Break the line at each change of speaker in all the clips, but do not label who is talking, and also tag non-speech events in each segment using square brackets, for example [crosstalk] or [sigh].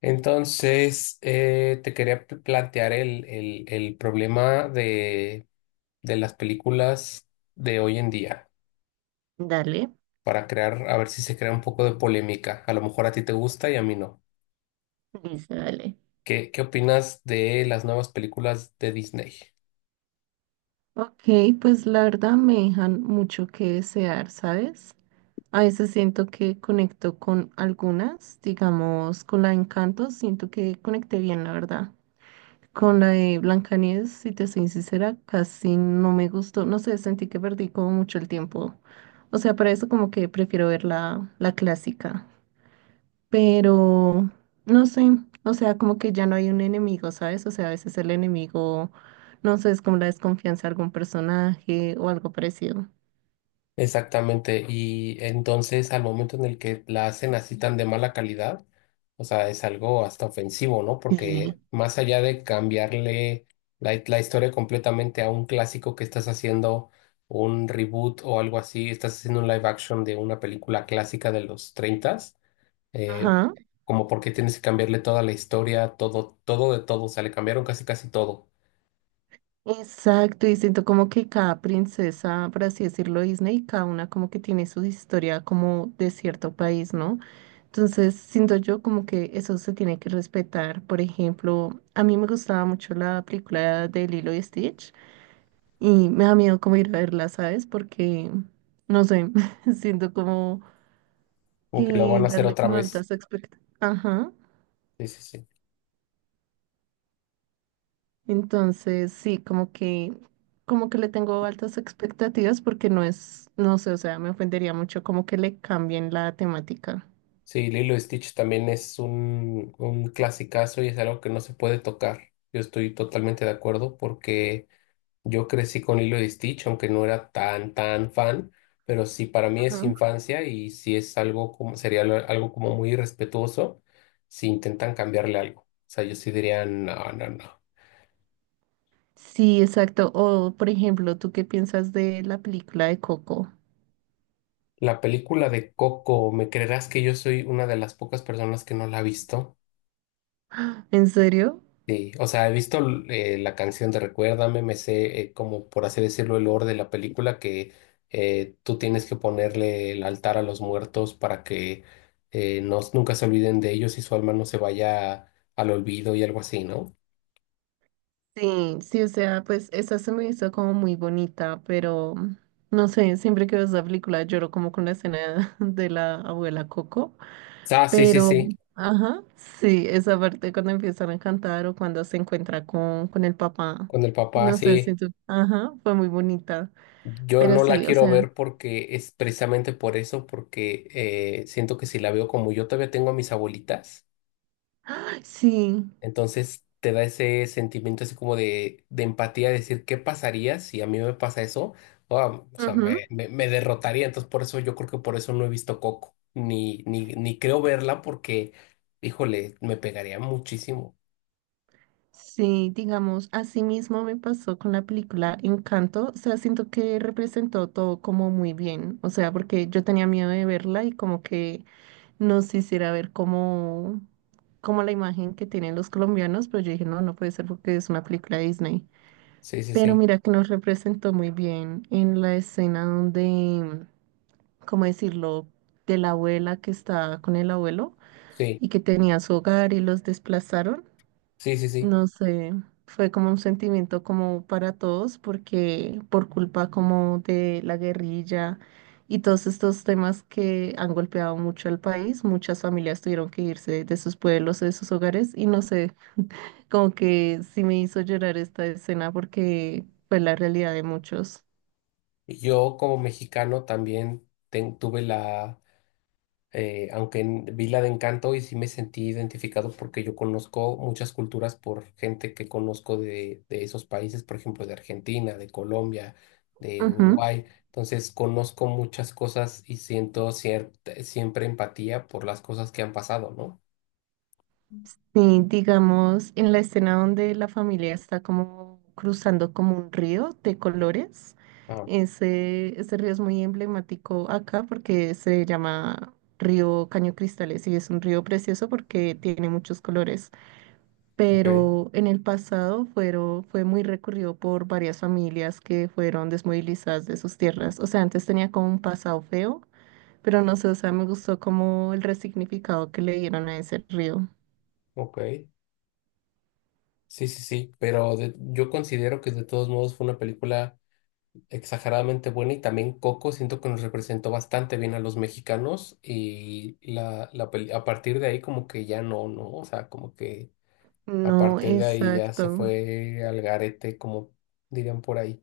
Entonces, te quería plantear el problema de las películas de hoy en día
Dale,
para crear, a ver si se crea un poco de polémica. A lo mejor a ti te gusta y a mí no.
listo, dale.
¿Qué opinas de las nuevas películas de Disney?
Ok, pues la verdad me dejan mucho que desear, ¿sabes? A veces siento que conecto con algunas, digamos, con la de Encanto, siento que conecté bien, la verdad. Con la de Blancanieves, si te soy sincera, casi no me gustó, no sé, sentí que perdí como mucho el tiempo. O sea, para eso como que prefiero ver la clásica. Pero no sé, o sea, como que ya no hay un enemigo, ¿sabes? O sea, a veces el enemigo, no sé, es como la desconfianza de algún personaje o algo parecido.
Exactamente, y entonces al momento en el que la hacen así tan de mala calidad, o sea, es algo hasta ofensivo, ¿no?
Sí.
Porque más allá de cambiarle la historia completamente a un clásico que estás haciendo un reboot o algo así, estás haciendo un live action de una película clásica de los 30, eh,
Ajá,
como porque tienes que cambiarle toda la historia, todo, todo de todo, o sea, le cambiaron casi casi todo,
exacto, y siento como que cada princesa, por así decirlo, Disney, cada una como que tiene su historia como de cierto país, ¿no? Entonces, siento yo como que eso se tiene que respetar. Por ejemplo, a mí me gustaba mucho la película de Lilo y Stitch. Y me da miedo como ir a verla, ¿sabes? Porque no sé, [laughs] siento como
como que lo
que
van a hacer
darle
otra
como
vez.
altas expectativas. Ajá.
Sí, sí, sí.
Entonces, sí, como que le tengo altas expectativas porque no es, no sé, o sea, me ofendería mucho como que le cambien la temática.
Sí, Lilo y Stitch también es un clasicazo y es algo que no se puede tocar. Yo estoy totalmente de acuerdo porque yo crecí con Lilo y Stitch, aunque no era tan fan, pero sí para mí es
Ajá.
infancia y sí es algo como, algo como muy irrespetuoso si intentan cambiarle algo. O sea, yo sí diría, no, no, no.
Sí, exacto. O, por ejemplo, ¿tú qué piensas de la película de Coco?
La película de Coco, ¿me creerás que yo soy una de las pocas personas que no la ha visto?
¿En serio?
Sí, o sea, he visto la canción de Recuérdame, me sé como por así decirlo el lore de la película que tú tienes que ponerle el altar a los muertos para que no, nunca se olviden de ellos y su alma no se vaya al olvido y algo así, ¿no?
Sí, sí, o sea, pues esa se me hizo como muy bonita, pero no sé, siempre que veo esa película lloro como con la escena [laughs] de la abuela Coco,
Ah, sí, sí,
pero,
sí,
ajá, sí, esa parte cuando empiezan a cantar o cuando se encuentra con el papá,
con el papá,
no sé,
sí.
siento, ajá, fue muy bonita,
Yo
pero
no la
sí, o
quiero
sea,
ver porque es precisamente por eso, porque siento que si la veo como yo todavía tengo a mis abuelitas.
sí.
Entonces te da ese sentimiento así como de empatía, de decir, ¿qué pasaría si a mí me pasa eso? Ah, o sea, me derrotaría. Entonces por eso yo creo que por eso no he visto Coco, ni, ni, ni creo verla porque, híjole, me pegaría muchísimo.
Sí, digamos, así mismo me pasó con la película Encanto, o sea, siento que representó todo como muy bien, o sea, porque yo tenía miedo de verla y como que no se hiciera ver como, como la imagen que tienen los colombianos, pero yo dije, no, no puede ser porque es una película de Disney.
Sí, sí,
Pero
sí,
mira que nos representó muy bien en la escena donde, ¿cómo decirlo?, de la abuela que está con el abuelo
sí,
y que tenía su hogar y los desplazaron.
sí, sí, sí.
No sé, fue como un sentimiento como para todos, porque por culpa como de la guerrilla y todos estos temas que han golpeado mucho al país, muchas familias tuvieron que irse de sus pueblos, de sus hogares, y no sé, como que sí me hizo llorar esta escena porque fue la realidad de muchos.
Y yo como mexicano también tuve la... aunque vi la de Encanto y sí me sentí identificado porque yo conozco muchas culturas por gente que conozco de esos países, por ejemplo, de Argentina, de Colombia, de
Ujú.
Uruguay. Entonces conozco muchas cosas y siento cierta, siempre empatía por las cosas que han pasado, ¿no?
Sí, digamos, en la escena donde la familia está como cruzando como un río de colores,
Ah,
ese río es muy emblemático acá porque se llama Río Caño Cristales y es un río precioso porque tiene muchos colores,
ok,
pero en el pasado fue muy recurrido por varias familias que fueron desmovilizadas de sus tierras. O sea, antes tenía como un pasado feo, pero no sé, o sea, me gustó como el resignificado que le dieron a ese río.
ok. Sí, sí, sí, pero yo considero que de todos modos fue una película exageradamente buena y también Coco siento que nos representó bastante bien a los mexicanos y a partir de ahí como que ya no, no, o sea, como que a
No,
partir de ahí ya se
exacto.
fue al garete, como dirían por ahí,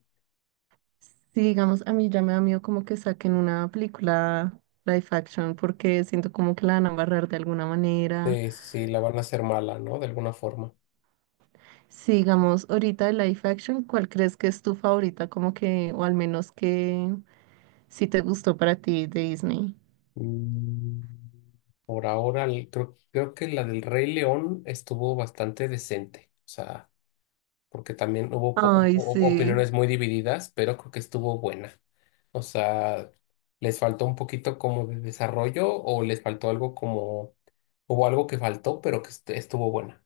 Sí, digamos, a mí ya me da miedo como que saquen una película live action porque siento como que la van a barrar de alguna manera.
de si la van a hacer mala, ¿no? De alguna forma.
Sí, digamos, ahorita de live action, ¿cuál crees que es tu favorita? Como que, o al menos que sí te gustó para ti de Disney.
Mm, Por ahora creo que la del Rey León estuvo bastante decente, o sea... porque también hubo
Ay, sí.
opiniones muy divididas, pero creo que estuvo buena. O sea, les faltó un poquito como de desarrollo o les faltó algo como, hubo algo que faltó, pero que estuvo buena.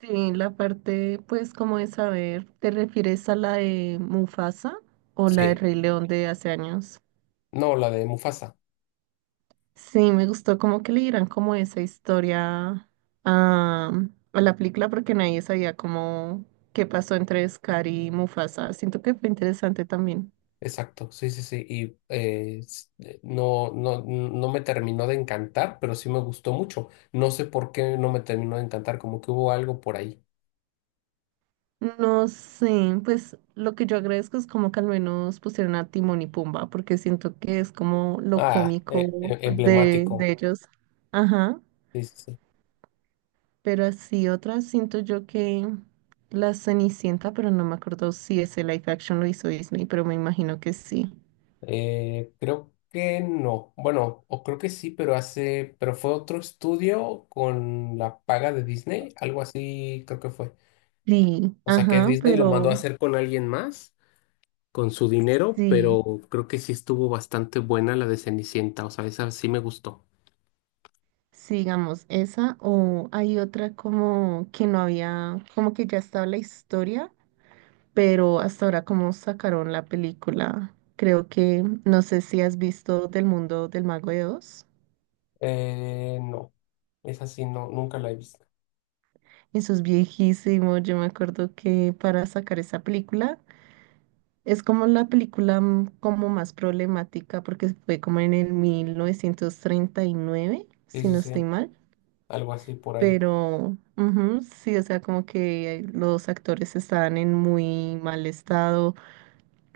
Sí, la parte, pues, como de saber, ¿te refieres a la de Mufasa o la de
Sí,
Rey León de hace años?
no, la de Mufasa,
Sí, me gustó como que le dieran como esa historia a, a la película porque nadie sabía cómo qué pasó entre Scar y Mufasa. Siento que fue interesante también.
exacto, sí, sí, sí, y no, no, no me terminó de encantar, pero sí me gustó mucho. No sé por qué no me terminó de encantar, como que hubo algo por ahí.
No sé, pues lo que yo agradezco es como que al menos pusieron a Timón y Pumba porque siento que es como lo
Ah,
cómico de
emblemático.
ellos. Ajá,
Sí, sí, sí.
pero así otras siento yo que La Cenicienta, pero no me acuerdo si ese live action lo hizo Disney, pero me imagino que sí.
Creo que no. Bueno, o creo que sí, pero hace, pero fue otro estudio con la paga de Disney, algo así creo que fue.
Sí,
O sea que
ajá,
Disney lo mandó a
pero
hacer con alguien más, con su dinero,
sí,
pero creo que sí estuvo bastante buena la de Cenicienta. O sea, esa sí me gustó.
sigamos esa o hay otra como que no había, como que ya estaba la historia, pero hasta ahora como sacaron la película. Creo que, no sé si has visto Del Mundo del Mago de Oz.
No, esa sí no, nunca la he visto.
Eso es viejísimo, yo me acuerdo que para sacar esa película es como la película como más problemática porque fue como en el 1939,
Sí,
si
sí,
no estoy
sí,
mal.
algo así por ahí.
Pero ujú, sí, o sea, como que los actores estaban en muy mal estado,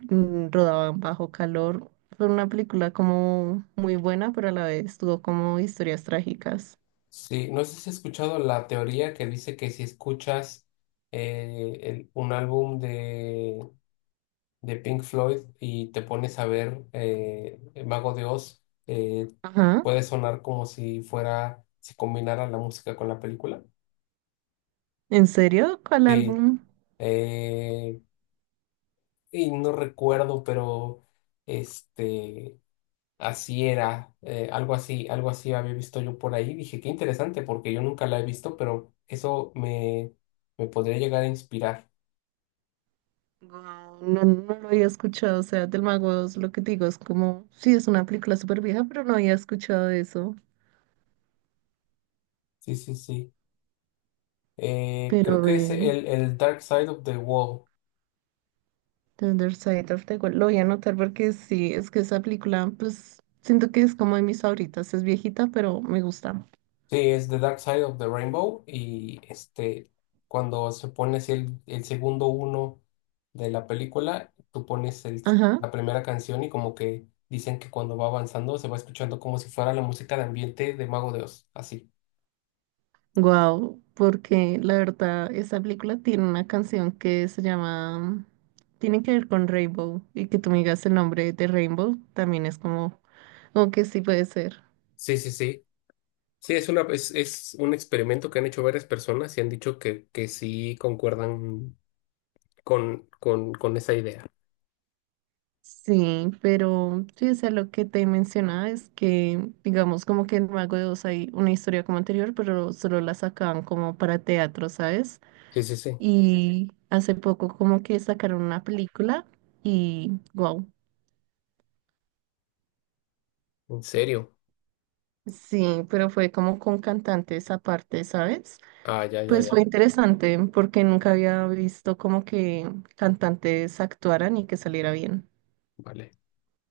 rodaban bajo calor. Fue una película como muy buena, pero a la vez tuvo como historias trágicas.
Sí, no sé si has escuchado la teoría que dice que si escuchas un álbum de Pink Floyd y te pones a ver el Mago de Oz,
Ajá.
puede sonar como si fuera, si combinara la música con la película.
¿En serio? ¿Cuál
Sí,
álbum?
eh, y no recuerdo, pero este, así era, algo así había visto yo por ahí. Dije, qué interesante, porque yo nunca la he visto, pero eso me podría llegar a inspirar.
Guau, no, no lo había escuchado, o sea, del Mago de Oz, lo que te digo es como, sí, es una película súper vieja, pero no había escuchado eso.
Sí, sí, sí. Creo
Pero
que es
ve.
el Dark Side of the Wall.
The Other Side of the Wall. Lo voy a anotar porque sí, es que esa película, pues siento que es como de mis favoritas. Es viejita, pero me gusta.
Sí, es The Dark Side of the Rainbow. Y este, cuando se pone así el segundo uno de la película, tú pones
Ajá.
la primera canción y como que dicen que cuando va avanzando se va escuchando como si fuera la música de ambiente de Mago de Oz. Así.
Wow, porque la verdad, esa película tiene una canción que se llama. Tiene que ver con Rainbow. Y que tú me digas el nombre de Rainbow también es como. Como que sí puede ser.
Sí, sí, sí. Sí, es una, es un experimento que han hecho varias personas y han dicho que sí concuerdan con esa idea.
Sí, pero sí, o sea, lo que te mencionaba es que, digamos, como que en Mago de Oz hay una historia como anterior, pero solo la sacaban como para teatro, ¿sabes?
Sí, sí, sí.
Y hace poco como que sacaron una película y wow.
¿En serio?
Sí, pero fue como con cantantes aparte, ¿sabes?
Ah, ya, ya,
Pues fue
ya.
interesante porque nunca había visto como que cantantes actuaran y que saliera bien.
Vale.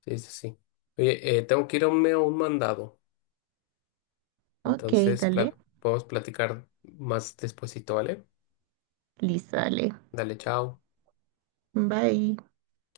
Sí, sí, sí. Oye, tengo que irme a un mandado.
Ok,
Entonces,
dale.
podemos platicar más despuesito, ¿vale?
Listo, dale.
Dale, chao.
Bye.